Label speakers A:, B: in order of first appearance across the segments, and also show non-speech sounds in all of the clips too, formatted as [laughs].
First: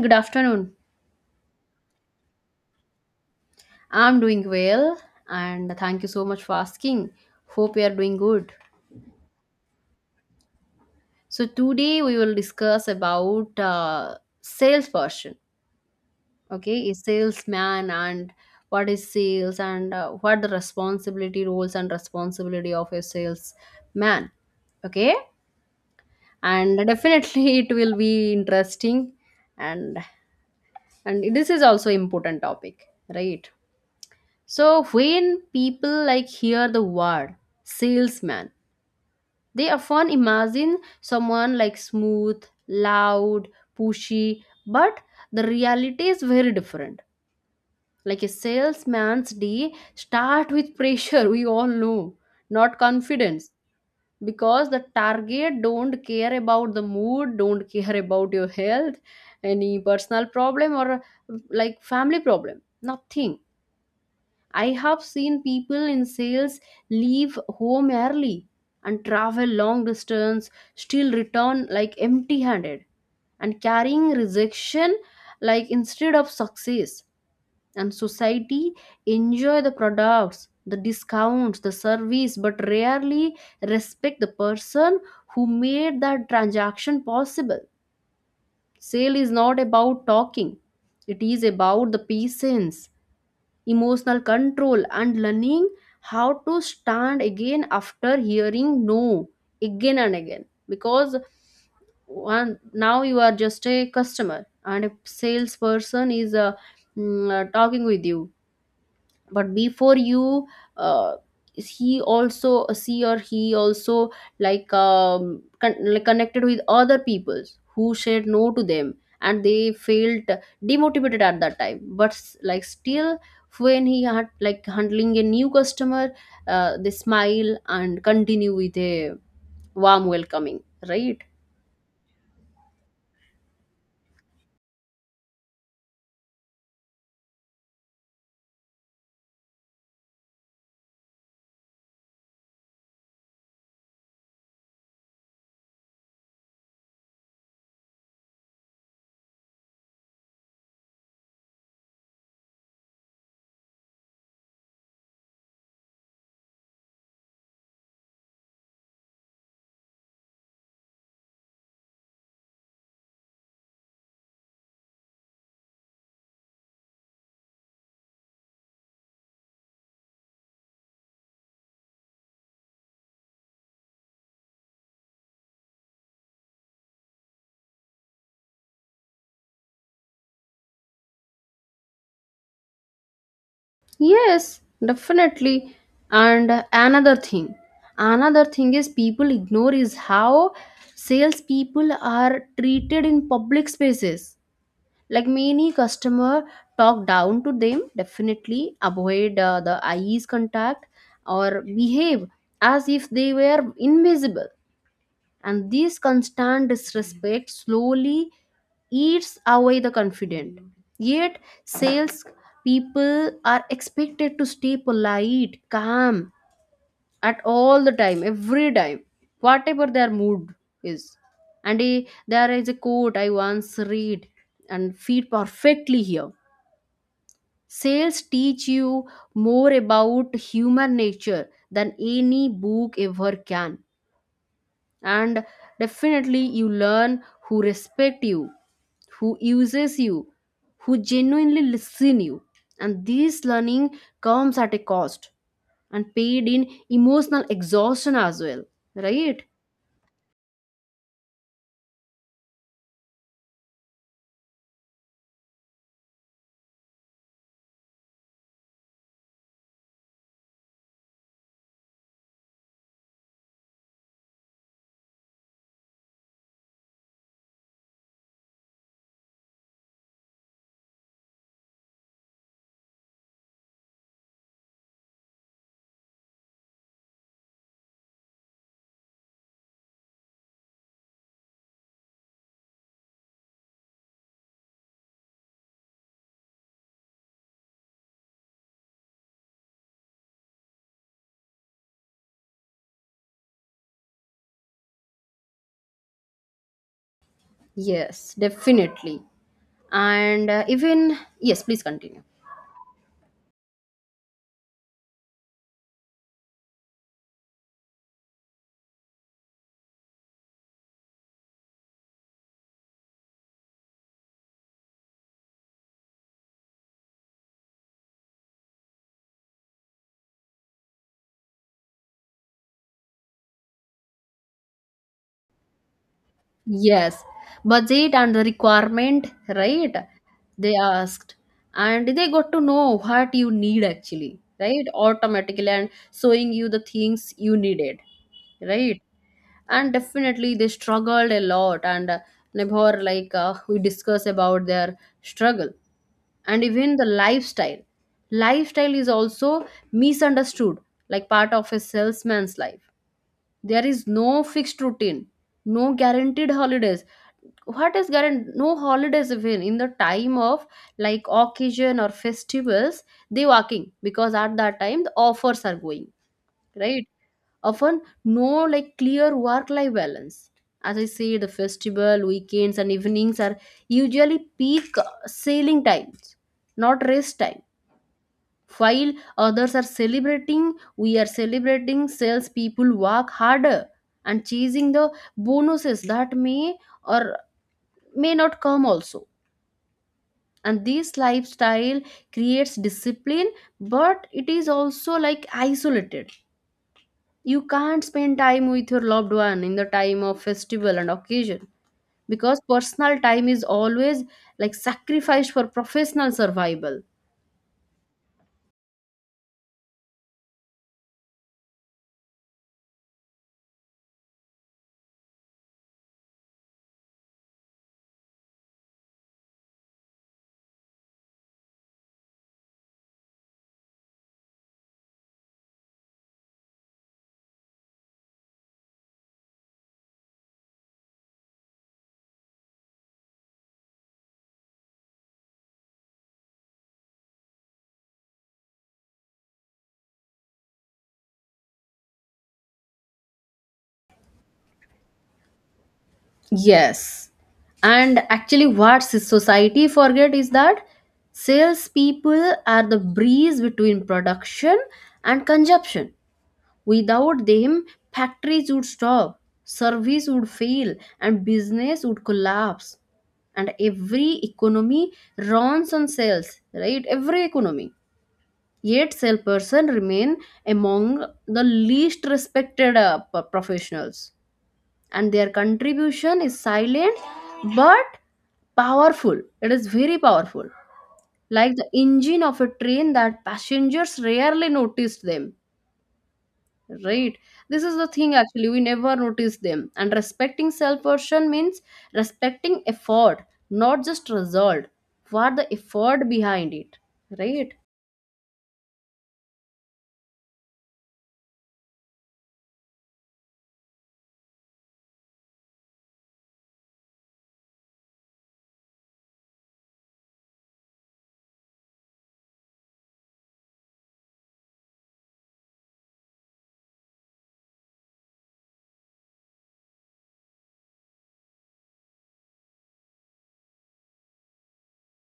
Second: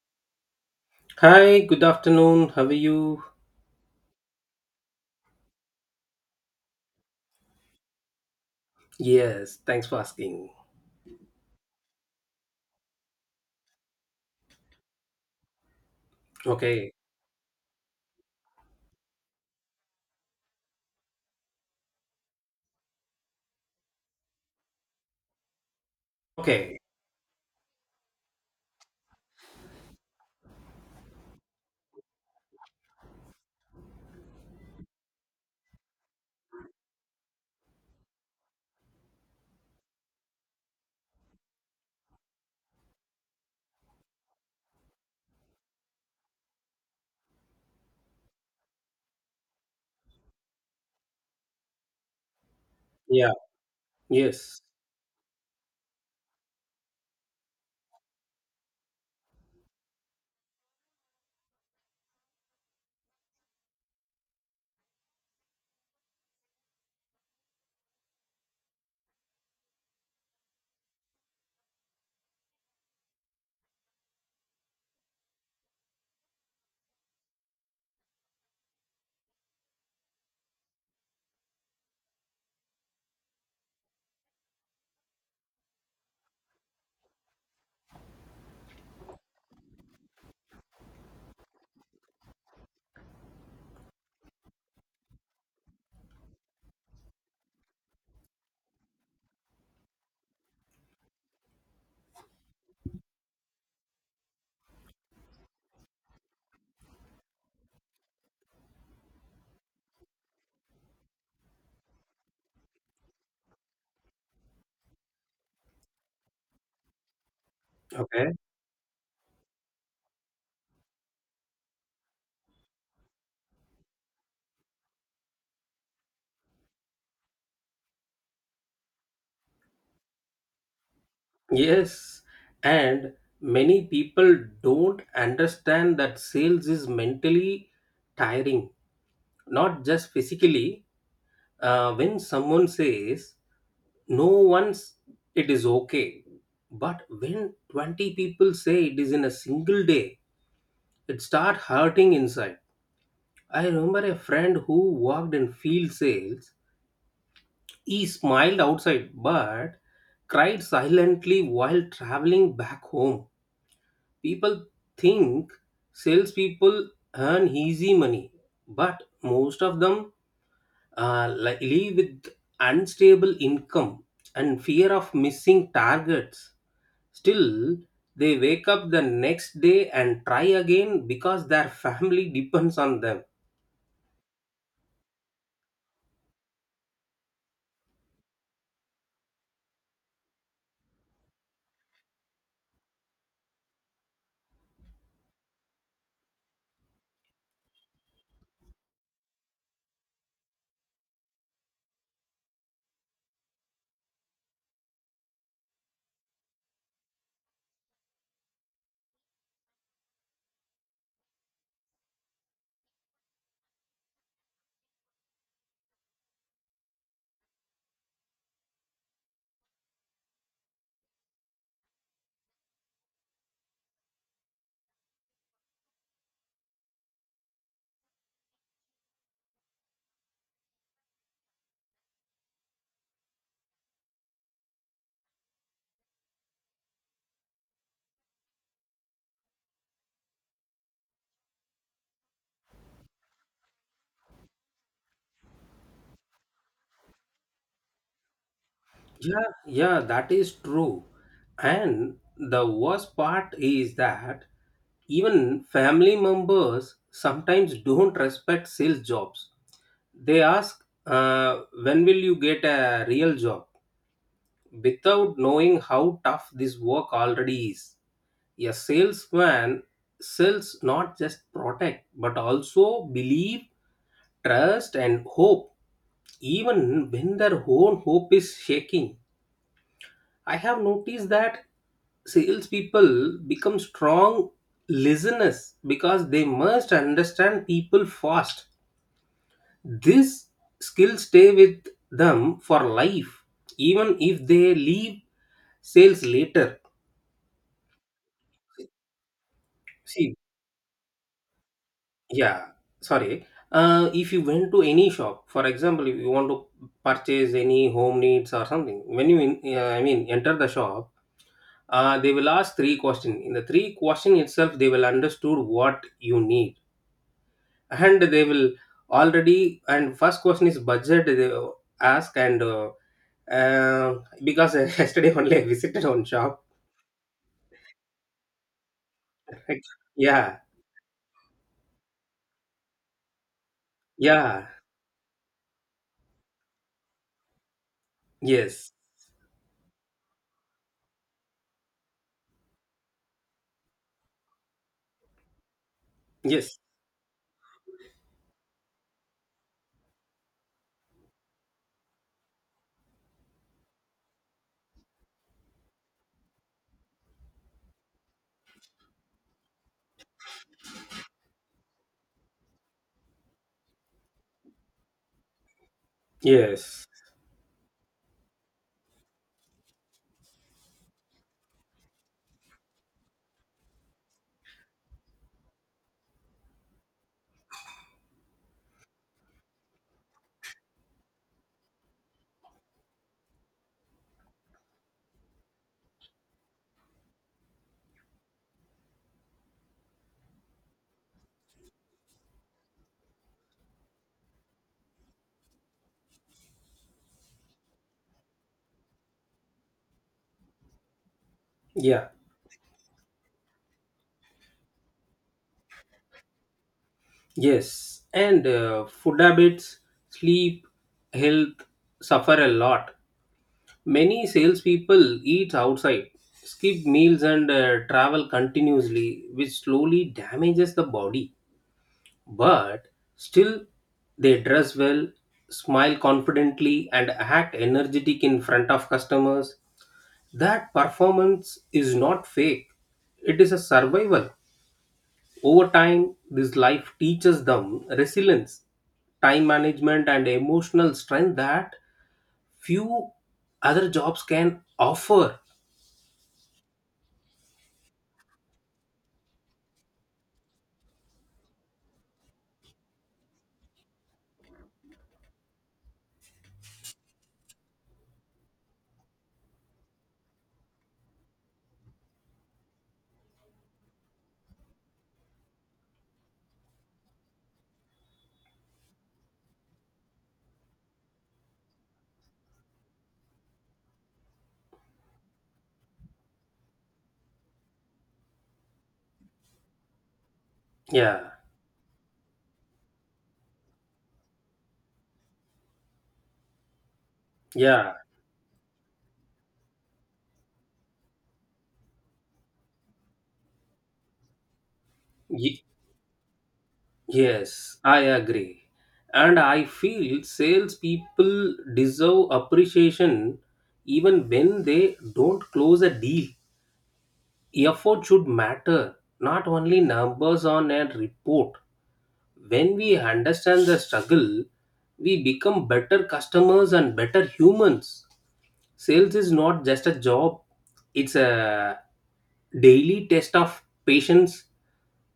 A: Good afternoon.
B: Hi, good afternoon. How are you?
A: I'm doing well and thank you so much for asking. Hope you are doing good.
B: Yes, thanks for asking.
A: So today we will discuss about salesperson. Okay,
B: Okay.
A: a salesman and what is sales and what the responsibility roles and responsibility of a salesman. Okay,
B: Okay.
A: and definitely [laughs] it will be interesting and and this is also important topic, right? So when people like hear the word salesman, they often imagine someone like smooth, loud, pushy, but the reality is very different. Like a salesman's day start with pressure, [laughs] we all know, not
B: Yeah.
A: confidence.
B: Yes.
A: Because the target don't care about the mood, don't care about your health, any personal problem or like family problem, nothing. I have seen people in sales leave home early and travel long distance, still return like empty handed and carrying rejection like instead of success. And society enjoy the products, the discounts, the service, but rarely respect the person who made that transaction possible. Sale is not about talking, it is about the patience, emotional control and learning how to stand again after hearing no again and again, because one now you are just a customer and a salesperson is talking with you, but before you, uh, he also she or he also like like connected with other peoples who said
B: Okay.
A: no to them and they felt demotivated at that time but like still when he had like handling a new customer, they smile and continue with a warm welcoming, right?
B: Yes. And many people don't understand that sales is mentally tiring, not just physically. When someone says no once, it is okay. But when 20 people say it is in a single day, it start hurting inside. I remember a friend who worked in field sales. He smiled outside but cried silently while traveling back home. People think salespeople earn easy money, but most of them live with unstable income and fear of missing targets. Still, they wake up the next day and try again because their family [laughs] depends on them.
A: Yes, definitely. And another thing is people ignore is how salespeople are treated in public spaces. Like many customer talk down to them, definitely avoid the eyes contact or behave as if they were invisible, and this constant disrespect slowly eats away the confident, yet sales people are expected to stay polite, calm at all the time, every time, whatever their mood is. And there is a quote I once read and fit perfectly here. Sales teach you more about human nature than any book ever can, and definitely you learn who respect you, who uses you, who genuinely listen you. And this learning comes at a cost, and paid in emotional exhaustion as well, right?
B: Yeah, yeah, that is true. And the worst part is that even family members sometimes don't respect sales jobs. They ask, when will you get a real job? Without knowing how tough this work already is. A salesman sells not just protect, but also believe, trust, and hope, even when their own hope is shaking. I have noticed that salespeople become strong listeners because they must understand people fast. This skill stay with them for life, even if they leave sales later.
A: Yes, definitely.
B: See,
A: And even yes, please continue.
B: yeah, sorry. If you went to any shop, for example, if you want to purchase any home needs or something, when you, I mean, enter the shop, they will ask three questions. In the three question itself, they will understood what you need, and they will already. And first question is budget. They ask and uh, because [laughs] yesterday only I visited one shop.
A: Yes, budget and the requirement,
B: Like,
A: right?
B: yeah,
A: They asked, and they got to know what you need actually,
B: yeah,
A: right? Automatically, and showing you the things you needed,
B: yes,
A: right? And definitely, they struggled a lot, and never like we discuss about their struggle and
B: yes,
A: even the lifestyle. Lifestyle is also misunderstood, like part of a salesman's life. There is no fixed routine, no guaranteed holidays. What is current? No holidays even in the time of like occasion or festivals. They working because at that time the offers are going,
B: yes,
A: right? Often no like clear work life balance. As I say, the festival weekends and evenings are usually peak sailing times, not rest time. While others are celebrating, we are celebrating sales people work harder and chasing the bonuses that may or may not come also. And this lifestyle creates discipline, but it is also like isolated. You can't spend time with your loved one in the time of festival and occasion,
B: yeah,
A: because personal time is always like sacrificed for professional survival.
B: yes. And food habits, sleep, health suffer a lot. Many salespeople eat outside, skip meals, and travel continuously, which slowly damages the body. But still, they dress well, smile confidently, and act energetic in front of customers. That performance is not fake, it is a survival. Over time, this life teaches them resilience, time management, and emotional strength that few other jobs can offer.
A: Yes. And actually what society forget is that salespeople are the breeze between production and consumption. Without them, factories would stop, service would fail, and business would collapse. And every economy runs on sales, right? Every economy. Yet, salesperson remain among the least respected professionals, and their contribution is silent but powerful. It is very powerful,
B: Yeah,
A: like the engine of a train that passengers rarely noticed them. Right. This is the
B: yeah.
A: thing actually, we never notice them. And respecting self version means respecting effort, not just result. What the effort behind it, right?
B: Yes, I agree. And I feel salespeople deserve appreciation even when they don't close a deal. Effort should matter, not only numbers on a report. When we understand the struggle, we become better customers and better humans. Sales is not just a job, it's a daily test of patience,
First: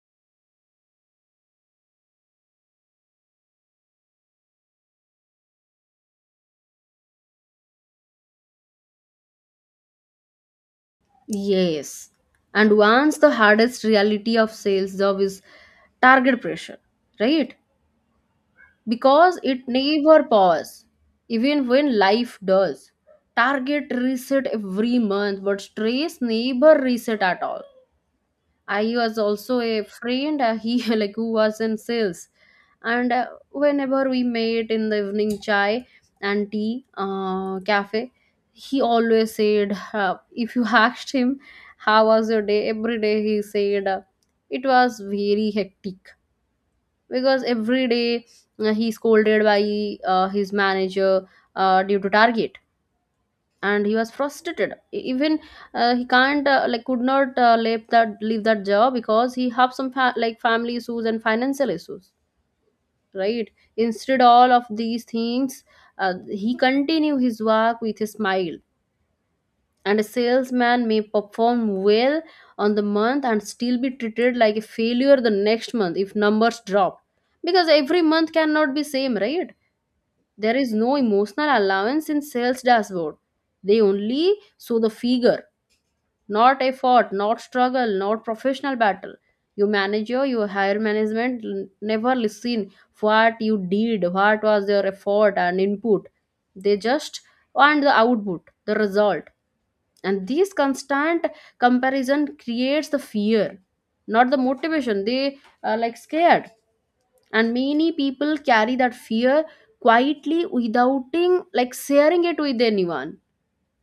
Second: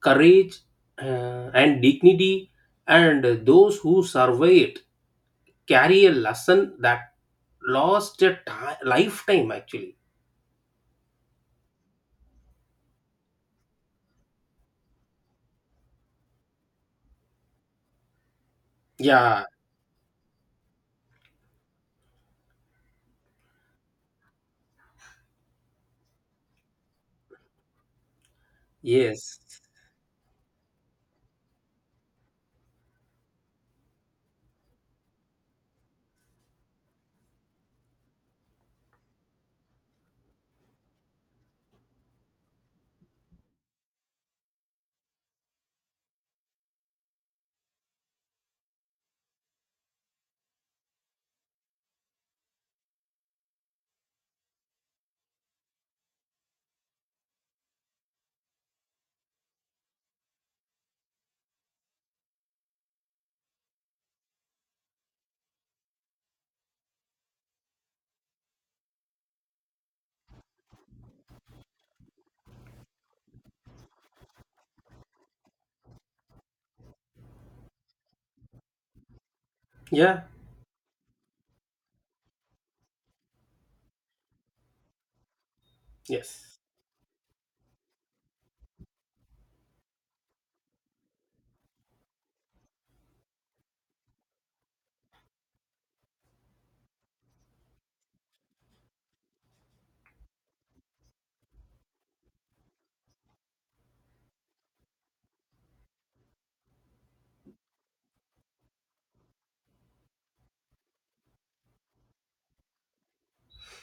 B: courage, and dignity, and those who survive it carry a lesson that lifetime actually.
A: Yes. And once the hardest reality of sales job is target pressure, right? Because
B: Yeah,
A: it never pause, even when life does. Target reset every month, but stress never reset at all. I was
B: yes,
A: also a friend. He [laughs] like who was in sales, and whenever we met in the evening chai and tea cafe, he always said, if you [laughs] asked him, how was your day? Every day he said, it was very hectic, because every day he scolded by his manager due to target, and he was frustrated. Even he can't like could not leave that leave that job because he have some like family issues and financial issues, right? Instead all of these things, he continue his work with a smile. And a salesman may perform well on the month and still be treated like a failure the next month if numbers drop, because every month cannot be same, right?
B: yeah,
A: There is no emotional allowance in sales dashboard, they only show the figure.
B: yes,
A: Not effort, not struggle, not professional battle. You manager, your higher management never listen what you did, what was your effort and input. They just want the output, the result. And this constant comparison creates the fear, not the motivation. They are like scared. And many people carry that fear quietly without like sharing it with anyone.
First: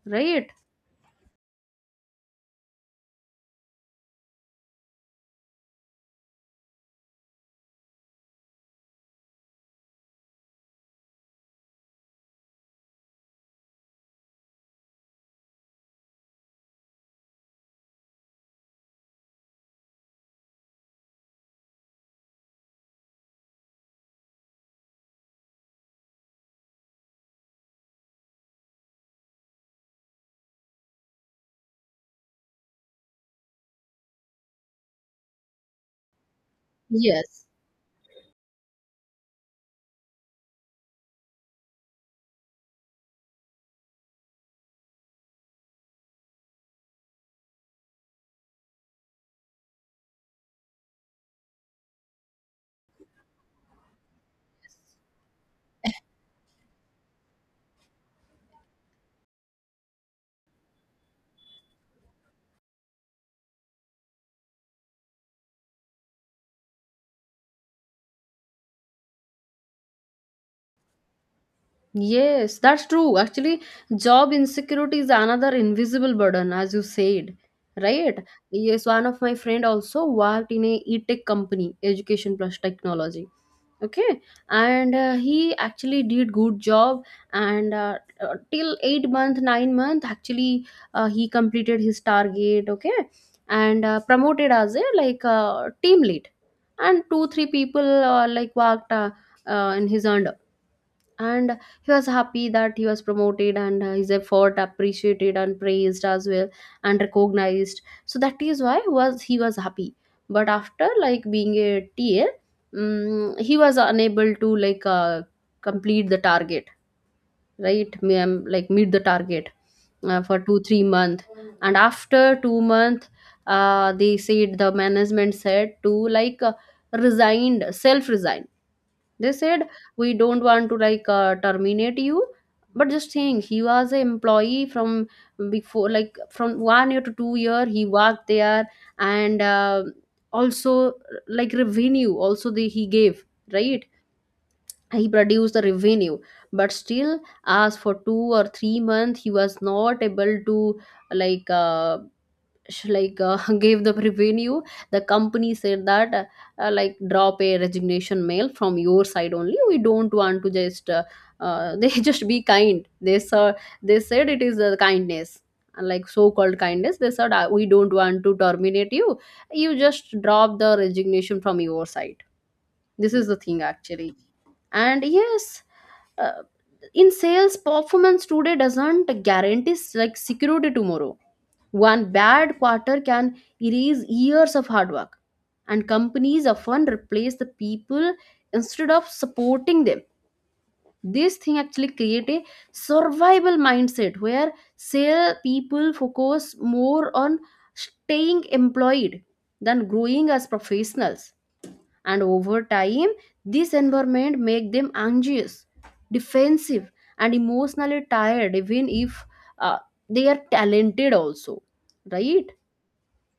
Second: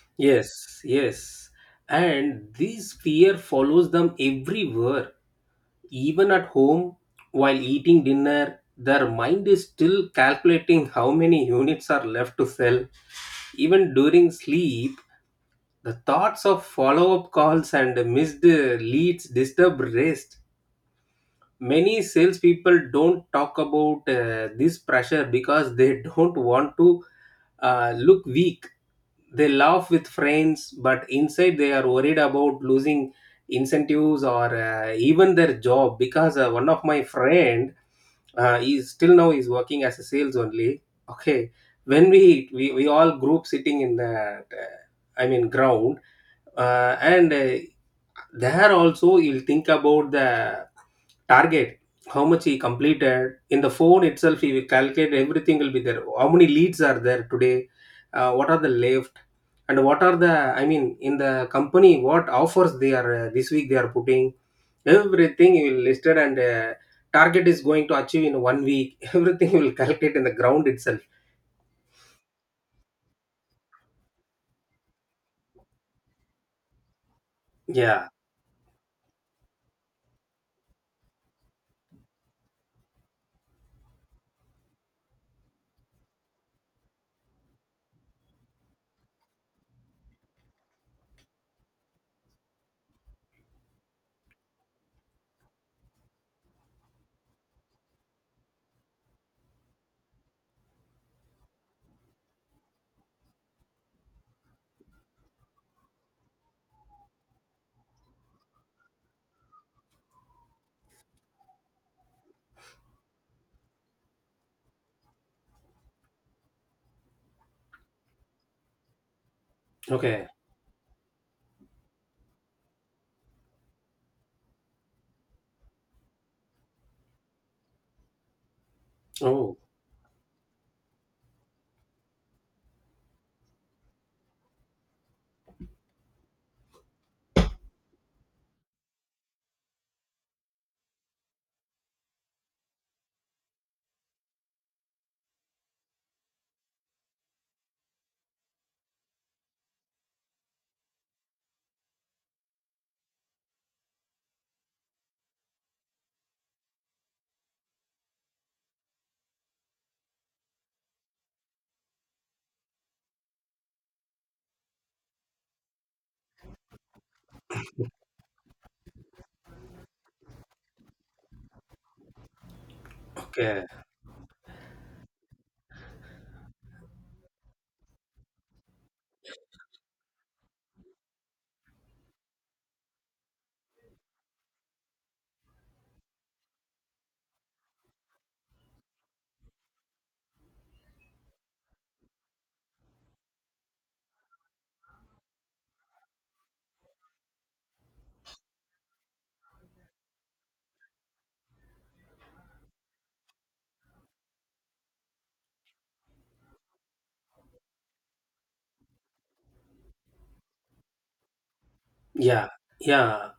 A: Right?
B: yes, yes. And this fear follows them everywhere, even at home while eating dinner. Their mind is still calculating how many units are left to sell. Even during sleep, the thoughts of follow-up calls and missed leads disturb rest. Many salespeople don't talk about this pressure because they [laughs] don't want to look weak. They laugh with friends, but inside they are worried about losing incentives or even their job. Because one of my
A: Yes.
B: friend, he's still now is working as a sales only. Okay, when we all group sitting in the I mean ground and there also you'll think about the target, how much he completed. In the phone itself he will calculate everything will be there, how many leads are there today, what are the left, and what are the, I mean, in the company what offers they are this week they are putting. Everything you will listed and target is going to achieve in 1 week. [laughs] Everything you will calculate in the ground itself.
A: Yes, that's true. Actually, job insecurity is another invisible burden, as you said,
B: Yeah,
A: right? Yes, one of my friend also worked in a e-tech company, education plus technology. Okay, and he actually did good job, and till 8 months, 9 months, actually he completed his target. Okay, and promoted as a like team lead, and 2 3 people like worked in his under, and he was happy that he was promoted, and his effort appreciated and praised as well and recognized, so that is why was he was happy. But after like being a ta he was unable to complete the target, right? Like meet the target
B: okay.
A: for 2 3 months, and after 2 months they said the management said to resigned, self resign, they
B: Oh,
A: said. We don't want to terminate you, but just saying, he was an employee from before like from 1 year to 2 years he worked there, and also like revenue also the, he gave, right? He produced the revenue. But still, as for 2 or 3 months he was not able to like uh, sh- like uh, [laughs] gave the revenue. The company said that like drop a resignation mail from your side only, we don't want to just [laughs] they just be kind they saw, they said it is the kindness, like so-called kindness, they said, we don't want to terminate you, you just drop the resignation from your side." This is the thing
B: okay.
A: actually. And yes, uh, in sales, performance today doesn't guarantee like security tomorrow. One bad quarter can erase years of hard work, and companies often replace the people instead of supporting them. This thing actually create a survival mindset where sale people focus more on staying employed than growing as professionals. And over time, this environment make them anxious, defensive, and emotionally tired, even if uh, they are talented also, right?
B: Yeah, yeah.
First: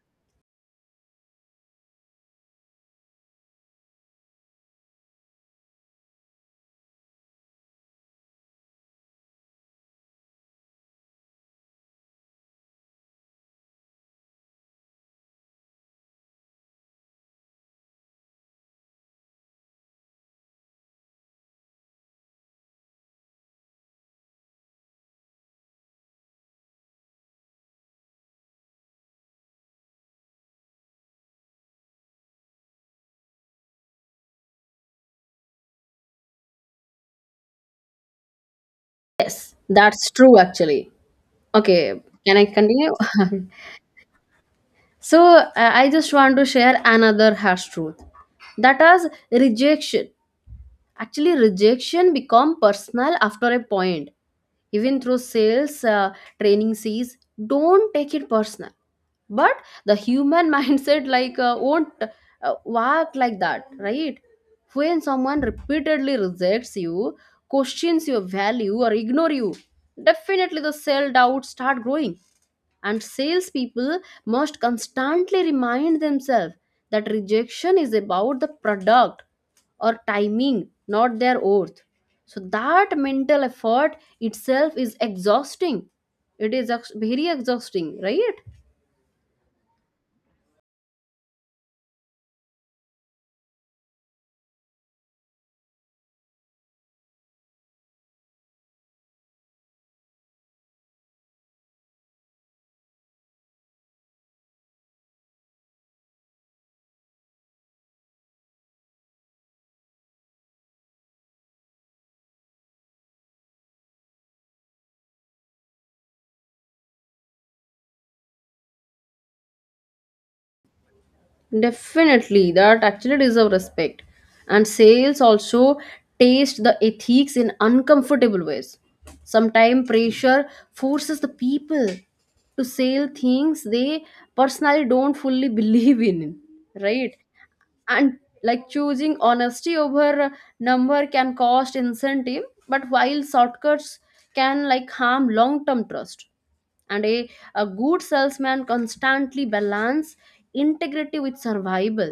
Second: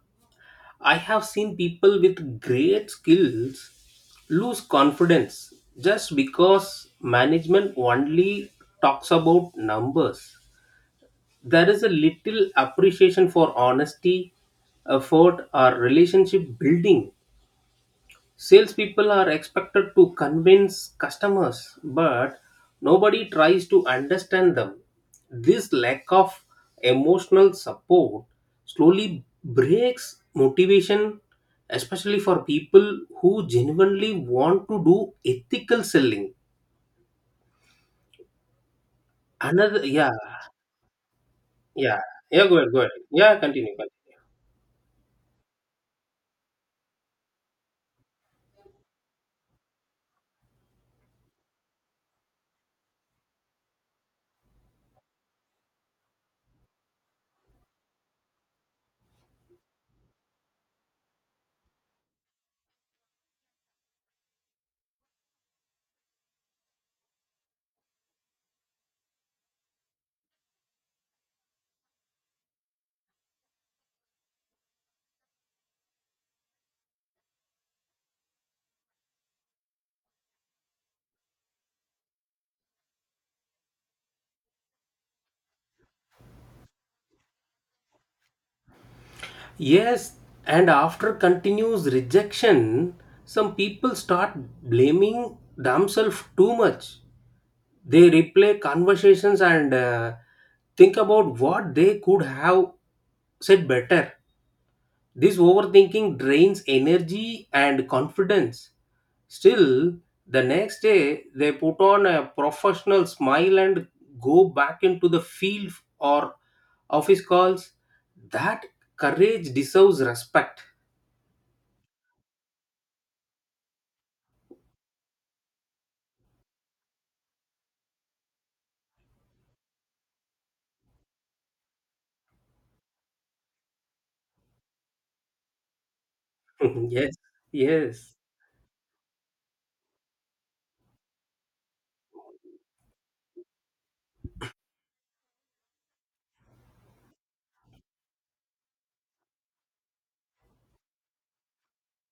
B: I have seen people with great skills lose confidence just because management only talks about numbers. There is a little appreciation for honesty, effort, or relationship building. Salespeople are expected to convince customers, but nobody tries to understand them. This lack of emotional support slowly breaks motivation, especially for people who genuinely want to do ethical selling.
A: Yes,
B: Another, yeah,
A: that's true actually.
B: yeah,
A: Okay, can I
B: yeah, go ahead, go ahead.
A: continue?
B: Yeah,
A: [laughs]
B: continue, continue.
A: So, I just want to share another harsh truth, that is rejection. Actually, rejection become personal after a point. Even through sales training says, don't take it personal. But the human [laughs] mindset like won't work like that, right? When someone repeatedly rejects you, questions your value or ignore you, definitely the self doubt start growing. And salespeople must constantly remind themselves that rejection is about the product or timing, not their worth. So that mental effort itself is exhausting. It is very exhausting, right?
B: Yes, and after continuous rejection, some people start blaming themselves too much. They replay conversations and think about what they could have said better. This overthinking drains energy and confidence. Still, the next day they put on a professional smile and go back into the field or office calls. That courage deserves respect.
A: Definitely, that actually deserve respect. And sales also taste the ethics in uncomfortable ways. Sometimes pressure forces the people to sell things they personally don't fully [laughs] believe in,
B: [laughs] Yes,
A: right?
B: yes,
A: And like choosing honesty over number can cost incentive, but while shortcuts can, like, harm long term trust, and a good salesman constantly balance integrity with survival,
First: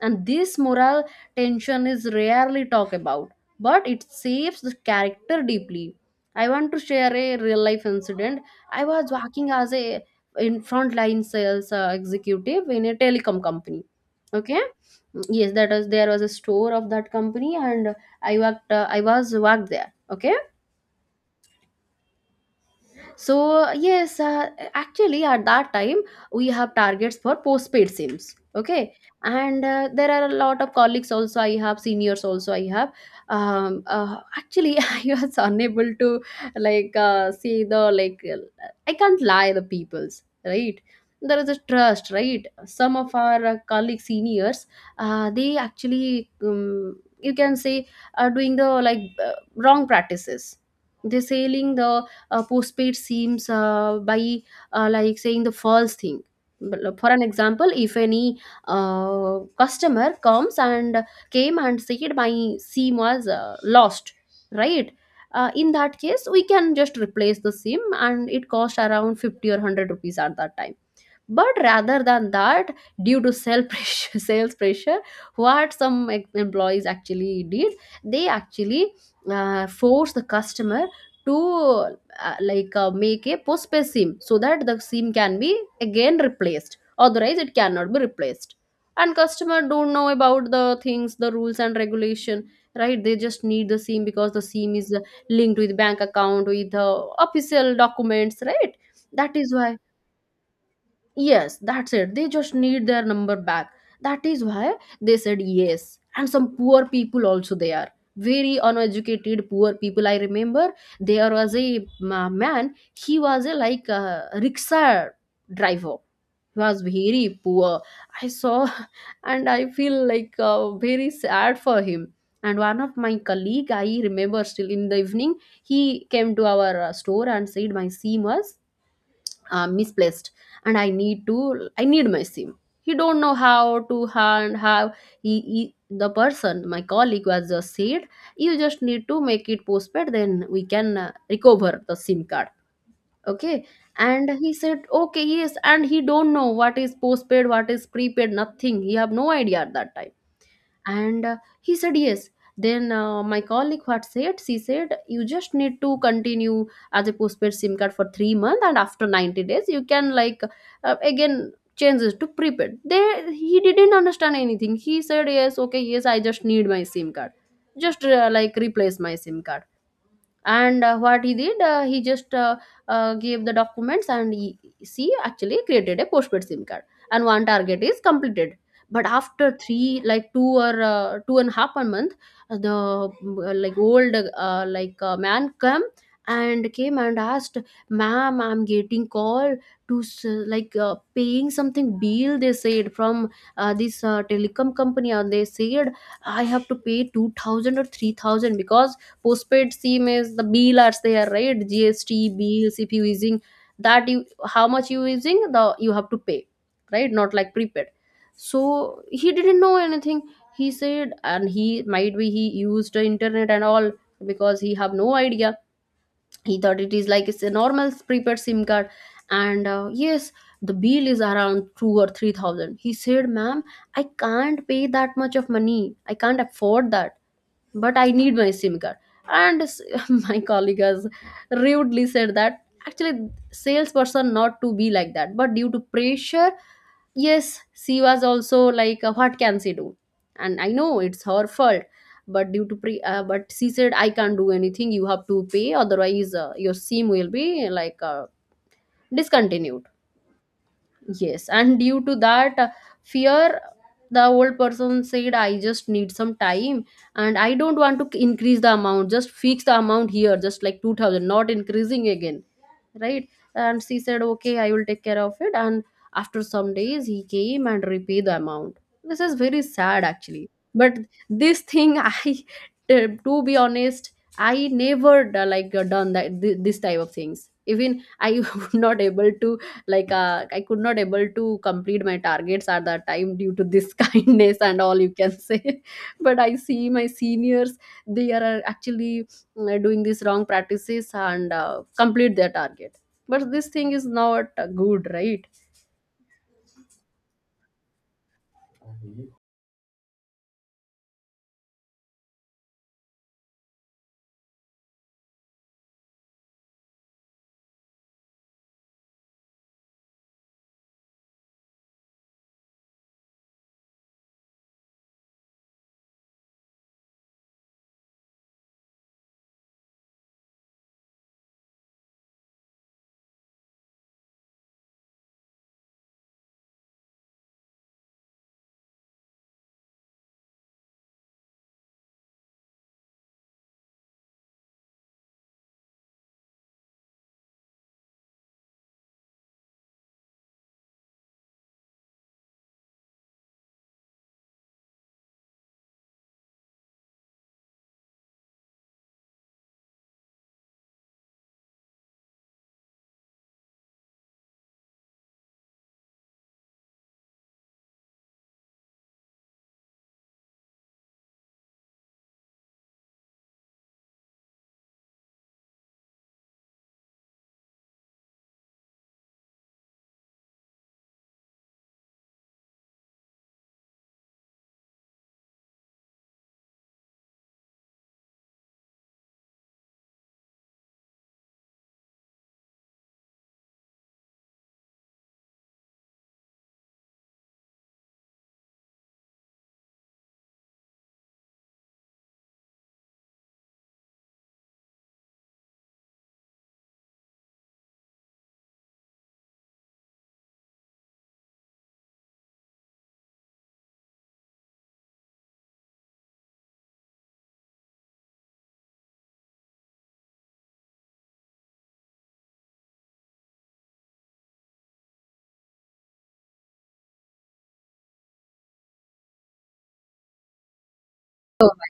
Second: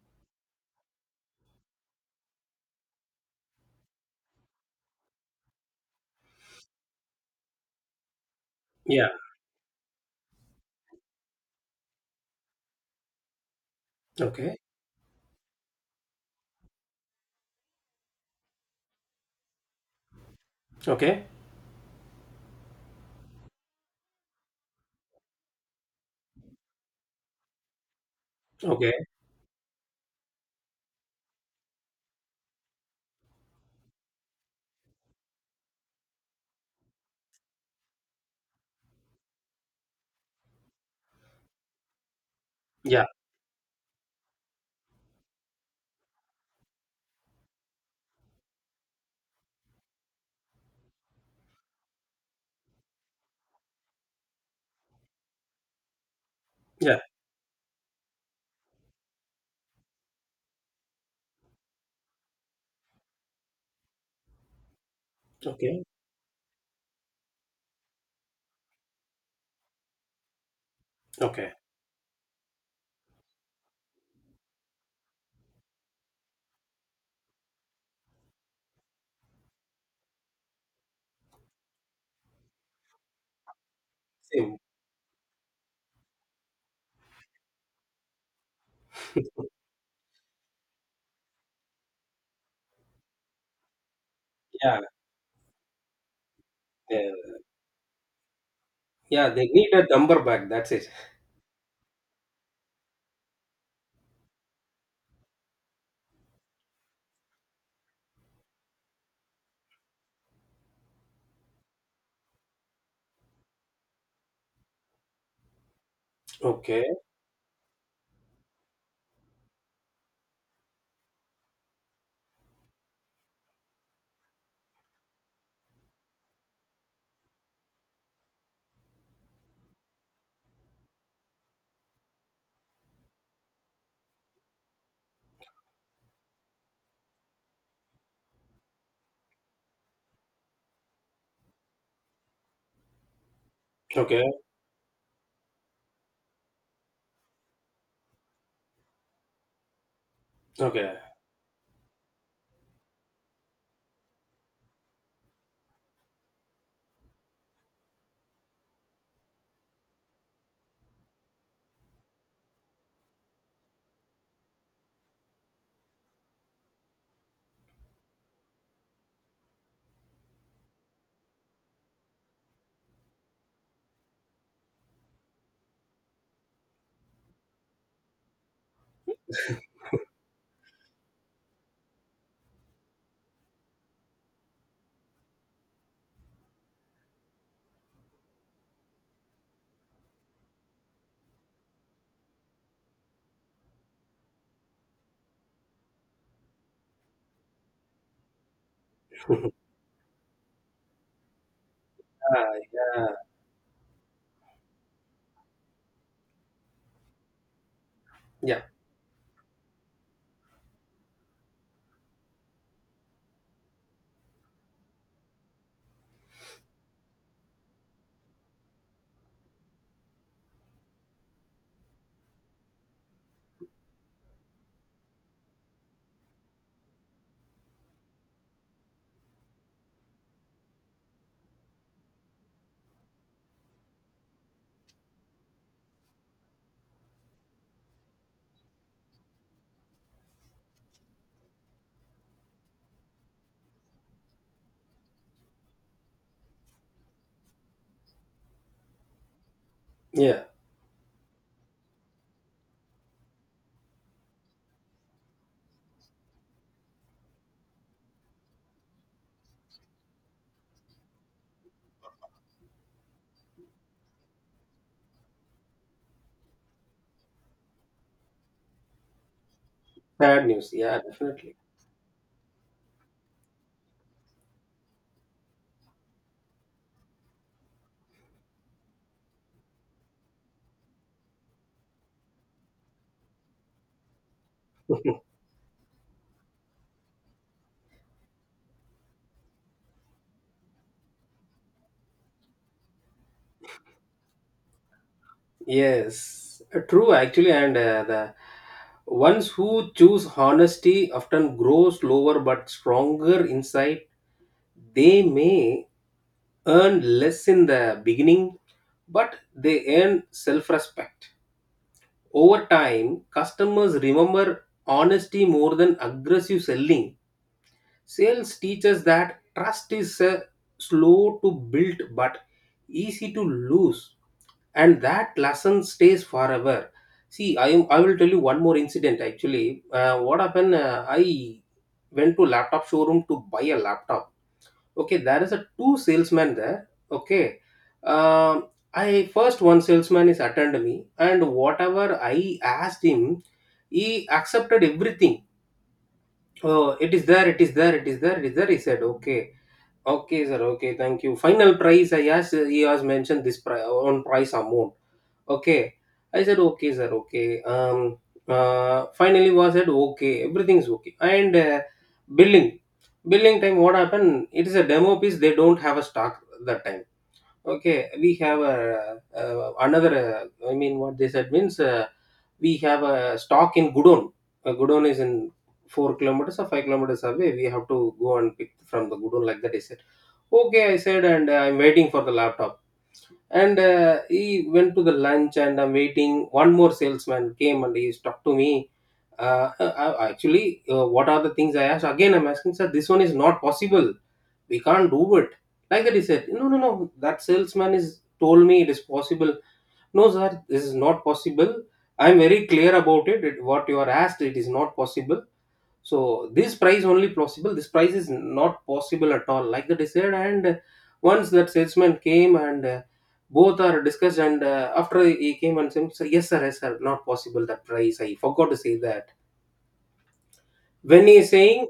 A: and this moral tension is rarely talked about, but it shapes the character deeply. I want to share a real life incident. I
B: yeah,
A: was working as a in frontline sales executive in a telecom company.
B: okay,
A: Okay, yes, that was there was a store of that company, and I worked I was worked there, okay.
B: okay,
A: So yes, actually at that time we have targets for postpaid SIMs,
B: okay,
A: okay. And there are a lot of colleagues also I have, seniors also I have. Actually, [laughs] I was unable to like, see the like, I can't lie the peoples, right? There is a trust, right? Some
B: yeah,
A: of our colleague seniors, they actually, you can say, are doing the like, wrong practices. They're selling the postpaid seems by like saying the false thing. But,
B: yeah,
A: for an example, if any customer comes and came and said, my SIM was lost, right? In
B: okay,
A: that case, we can just replace the SIM, and it cost around 50 or 100 rupees at that time.
B: okay,
A: But rather than that, due to sales [laughs] pressure, sales pressure, what some employees actually did, they actually force the customer to make a postpaid SIM so
B: same,
A: that the SIM can be again replaced, otherwise it cannot be replaced. And customer don't know about the things, the rules and regulation, right? They just need the SIM because the SIM
B: yeah,
A: is linked with bank account, with the
B: yeah.
A: official documents, right?
B: Yeah,
A: That
B: they
A: is
B: need
A: why,
B: a number back. That's it.
A: yes, that's it. They just need their number back. That is why they said yes. And some poor people also they are. Very uneducated poor people. I remember there was a man, he was a like a rickshaw driver. He was
B: Okay.
A: very poor. I saw [laughs] and I feel like very sad for him. And one of my colleague, I remember still, in the evening, he came to our store and said, my seam was misplaced and I need to I need my SIM. He don't know how to hand how he the person, my colleague was just said, you just need to make it postpaid, then we can recover the SIM card, okay. And
B: Okay.
A: he said okay yes, and he don't know what is postpaid, what is prepaid, nothing. He have no idea at that time.
B: Okay.
A: And he said yes. Then my colleague what said, she said, you just need to continue as a postpaid SIM card for 3 months, and after 90 days you can like again changes to prepaid. They he didn't understand anything. He said yes, okay, yes, I just need my SIM card, just like replace my SIM card. And what he did he just gave the documents, and she actually created a postpaid SIM card, and one target is completed. But after three like two or two and a half a month, the like old man come and came and asked, ma'am, I'm getting call to like paying something bill. They said from this telecom company, and they said I have to pay 2000 or 3000 because postpaid SIM is the bill are there, right? GST
B: Ah,
A: bills. If you
B: yeah.
A: using that, you how much you using the you have to pay, right? Not like prepaid.
B: Yeah.
A: So he didn't know anything. He said, and he might be he used the internet and all because he have no idea. He thought it is like it's a normal prepaid SIM card. And yes, the bill is around two or three thousand. He said, ma'am, I can't pay that much of money, I can't afford that, but I need my SIM card. And [laughs] my colleague has rudely said that. Actually salesperson not to be like that, but due to pressure, yes, she was also like, what can she do. And I know it's her fault, but due to pre but she said, I can't do anything, you have to pay, otherwise your SIM will be like discontinued.
B: Yeah.
A: Yes, and due to that fear, the old person said, I just need some time, and I don't want to increase the amount, just fix the amount here, just like 2000, not increasing again, right? And she said, okay, I will take care of it. And after some days, he came and repaid the amount. This is very sad
B: Bad
A: actually.
B: news.
A: But
B: Yeah, definitely.
A: this thing, [laughs] to be honest, I never done that this type of things. Even I [laughs] was not able to like, I could not able to complete my targets at that time due to this [laughs] kindness and all, you can say. [laughs] but I see my seniors, they are actually, doing these wrong practices and complete their target, but this thing is not good, right?
B: Yes. True, actually. And the ones who choose honesty often grow slower but stronger inside. They may earn less in the beginning, but they earn self respect. Over time, customers remember honesty more than aggressive selling. Sales teaches that trust is slow to build but easy to lose, and that lesson stays forever. See, I will tell you one more incident actually. What happened? I went to laptop showroom to buy a laptop. Okay, there is a two salesmen there. Okay, um, I, first one salesman is attend me, and whatever I asked him, he accepted everything. Oh, it is there, it is there, it is there, it is there. He said, okay. Okay, sir. Okay, thank you. Final price, I asked, he has mentioned this on price amount. Okay. I said, okay, sir. Okay. Finally, was said, okay, everything's okay. And billing, billing time, what happened? It is a demo piece, they don't have a stock that time. Okay, we have a, another, I mean, what they said means we have a stock in Gudon. Gudon is in 4 kilometers or 5 kilometers away. We have to go and pick from the Gudon, like that. Is. "Okay," I said, and I'm waiting for the laptop. And he went to the lunch, and I'm waiting. One more salesman came and he talked to me. Actually, what are the things I asked? Again, I'm asking, sir, this one is not possible. We can't do it. Like that, he said, no, no, no. That salesman is told me it is possible. No, sir, this is not possible. I'm very clear about it. It, what you are asked, it is not possible, so this price only possible, this price is not possible at all, like that is said. And once that salesman came and both are discussed, and after he came and said, sir, yes sir, yes sir, not possible that price. I forgot to say that when he's saying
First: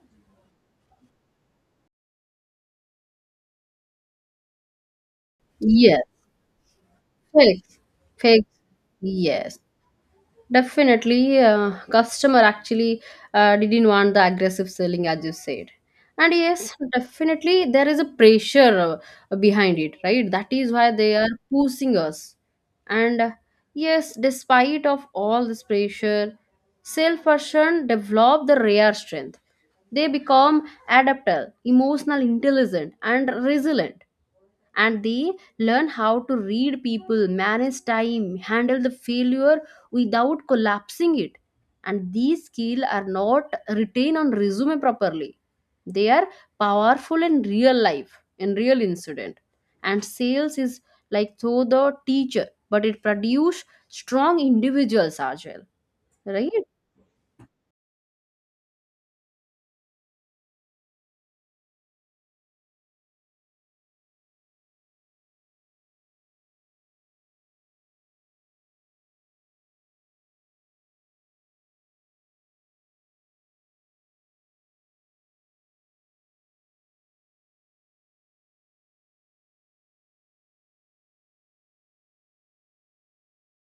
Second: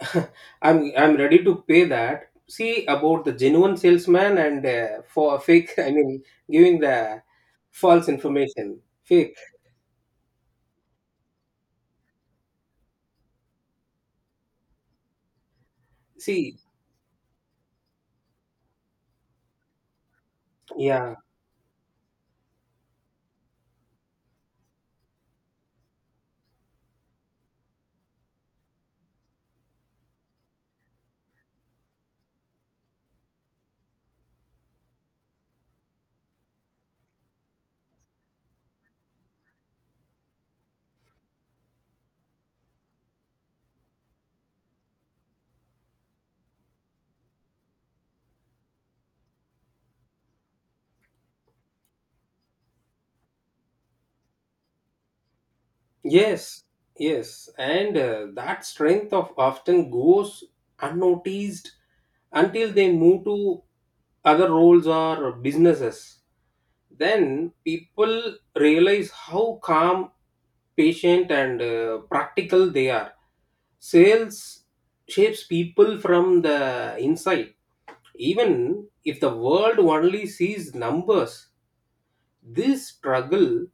B: [laughs] I'm ready to pay that. See about the genuine salesman and for fake, [laughs] I
A: Yes.
B: mean, giving the
A: Fake,
B: false
A: fake.
B: information, fake.
A: Yes. Definitely, customer actually didn't want the aggressive selling, as you said. And
B: See.
A: yes, definitely there is a pressure behind it, right? That is why
B: Yeah.
A: they are pushing us. And yes, despite of all this pressure, salesperson develop the rare strength. They become adaptable, emotional intelligent, and resilient, and they learn how to read people, manage time, handle the failure without collapsing it. And these skills are not retained on resume properly. They are powerful in real life, in real incident. And sales is like through the teacher, but it produce strong individuals as well, right?
B: Yes, yes, and that strength of often goes unnoticed until they move to other roles or businesses. Then people realize how calm, patient, and practical they are. Sales shapes people from the inside. Even if the world only sees numbers, this struggle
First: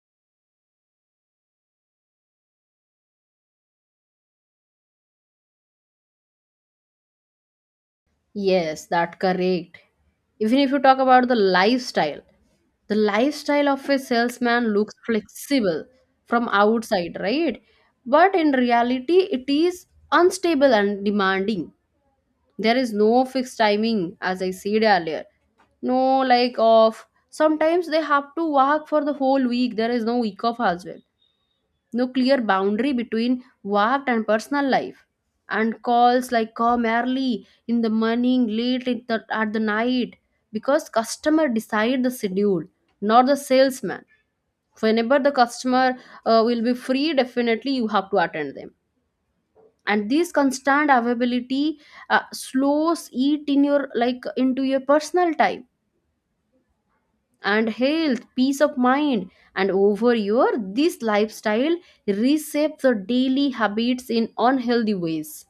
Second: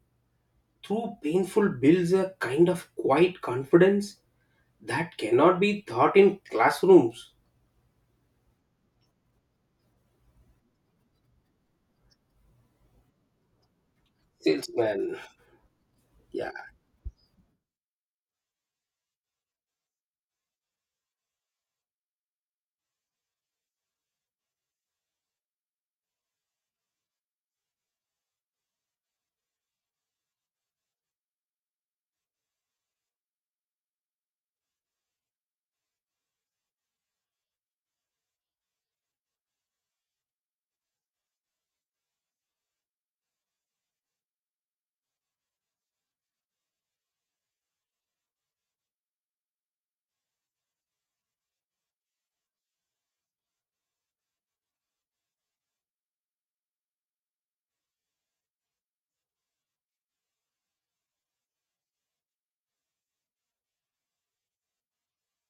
B: through painful builds a kind of quiet confidence that cannot be taught in classrooms.
A: Yes, that correct. Even if you talk about the lifestyle of a salesman looks
B: Salesman.
A: flexible from
B: Yeah,
A: outside, right? But in reality, it is unstable and demanding. There is no fixed timing, as I said earlier. No, like, of sometimes they have to work for the whole week. There is no week off as well, no clear boundary between work and personal life, and calls like come early in the morning, late at at the night, because customer decide the schedule, not the salesman. Whenever the customer will be free, definitely you have to attend them. And this constant availability slows eat in your like into your personal time and health, peace of mind. And over your this lifestyle reshapes the daily habits in unhealthy ways.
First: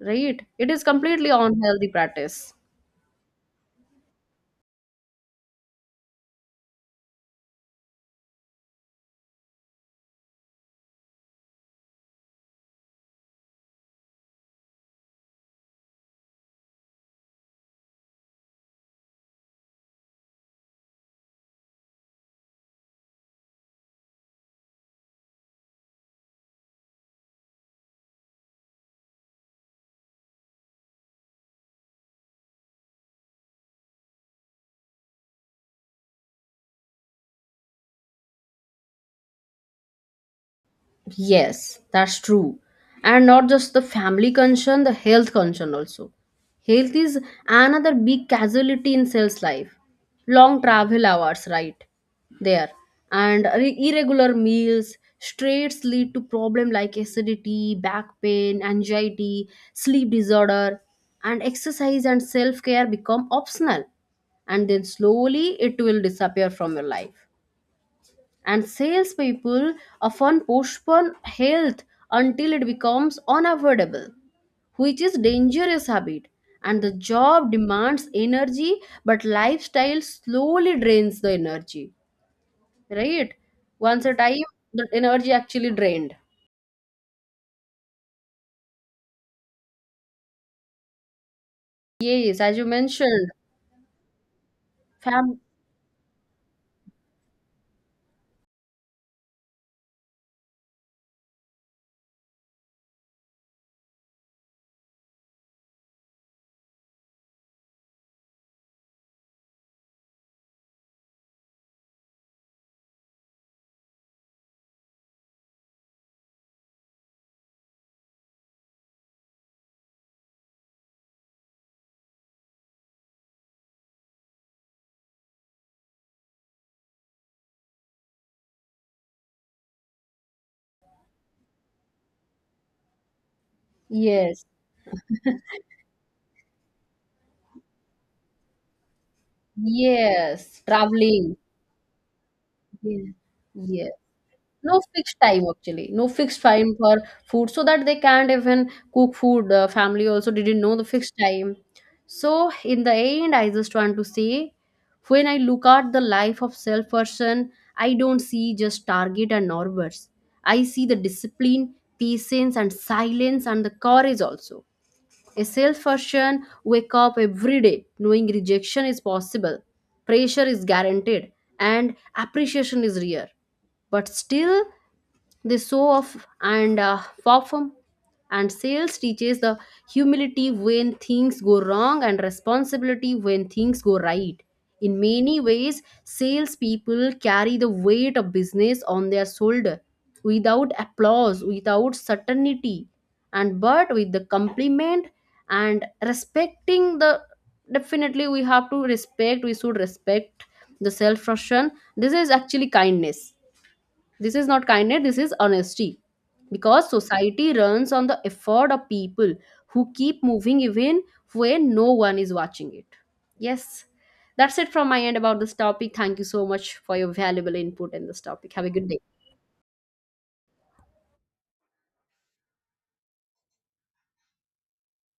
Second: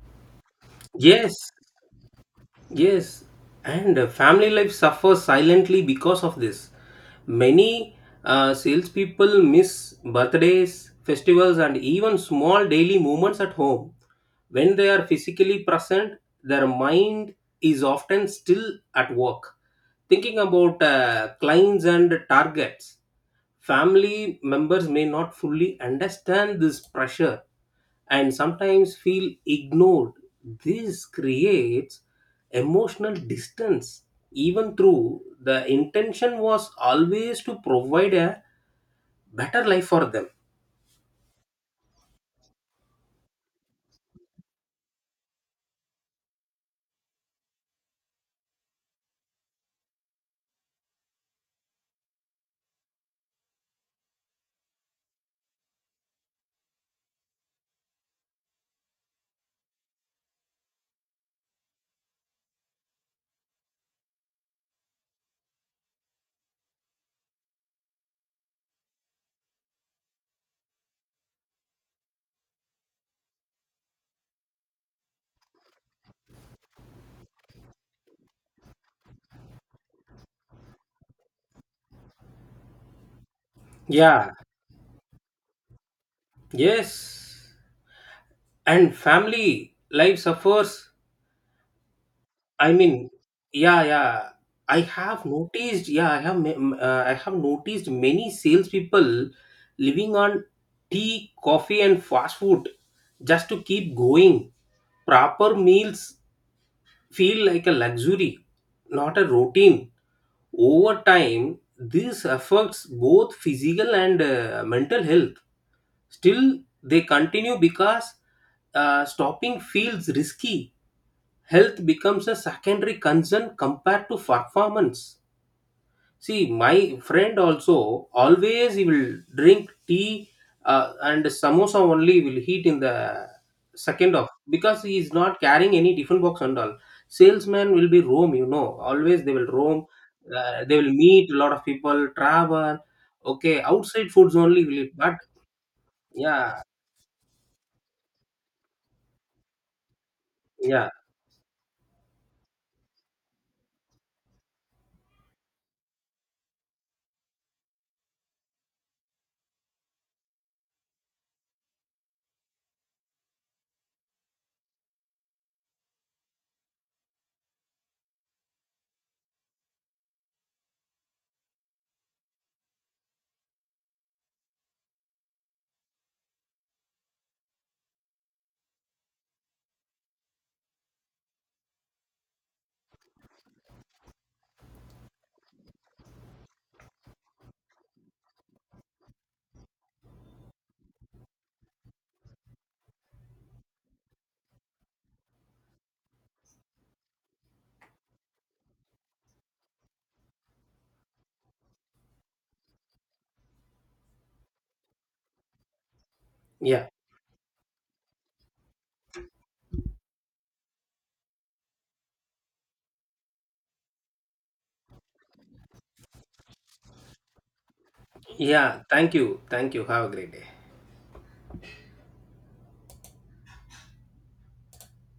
A: Right? It is completely
B: yes,
A: unhealthy practice.
B: yes, and family life suffers silently because of this. Many salespeople miss birthdays, festivals, and even small daily moments at home. When they are physically present, their mind is often still at work, thinking about clients and targets. Family members may not fully understand this pressure and sometimes feel ignored. This creates emotional distance, even though the intention was always to provide a better life for them.
A: Yes, that's true. And not just the family concern, the health concern also. Health is another big casualty in sales life. Long travel hours, right? There. And irregular meals, straights lead to problem like acidity, back pain, anxiety, sleep disorder, and exercise and self-care become optional. And then slowly it will disappear from your life, and salespeople often postpone health until it becomes unavoidable, which is dangerous habit. And the job demands energy, but lifestyle slowly drains the energy, right? Once a
B: Yeah,
A: time, the energy actually drained.
B: yes. And family life suffers,
A: Yes, as you
B: I mean,
A: mentioned.
B: yeah, yeah. I have
A: Fam.
B: noticed. Yeah, I have. I have noticed many salespeople living on tea, coffee, and fast food just to keep going. Proper meals feel like a luxury, not a routine. Over time, this affects both physical and mental health. Still, they continue because stopping feels risky. Health becomes a secondary concern compared to performance. See, my friend also always he will drink tea and samosa only will heat in the second off,
A: Yes,
B: because he is not carrying any different box and all. Salesmen will be roam, you know, always they will roam.
A: yes,
B: They will meet a
A: traveling.
B: lot of people, travel,
A: Yes,
B: okay,
A: yes.
B: outside foods only
A: No
B: will eat, but
A: fixed time actually, no fixed
B: yeah,
A: time for food, so that they can't even cook food. Family also didn't know the
B: yeah,
A: fixed time. So in the end, I just want to say, when I look at the life of self person, I don't see just target and numbers. I see the discipline, patience, and silence, and the courage also. A self version wake up every day knowing rejection is possible, pressure is guaranteed, and appreciation is rare. But still, they show off and perform. And sales teaches the humility when things go wrong, and responsibility when things go right. In many ways, salespeople carry the weight of business on their shoulder without applause, without certainty, and but with the compliment and respecting the, definitely we have to respect, we should respect the self frustration. This is actually kindness. This is not kindness, this is honesty.
B: yeah,
A: Because society runs on the effort of people who keep moving even when no one is watching it. Yes. That's it from my end about this topic. Thank you so much for your valuable input in this topic. Have
B: yeah.
A: a good day.
B: Thank you, thank you, have a great day.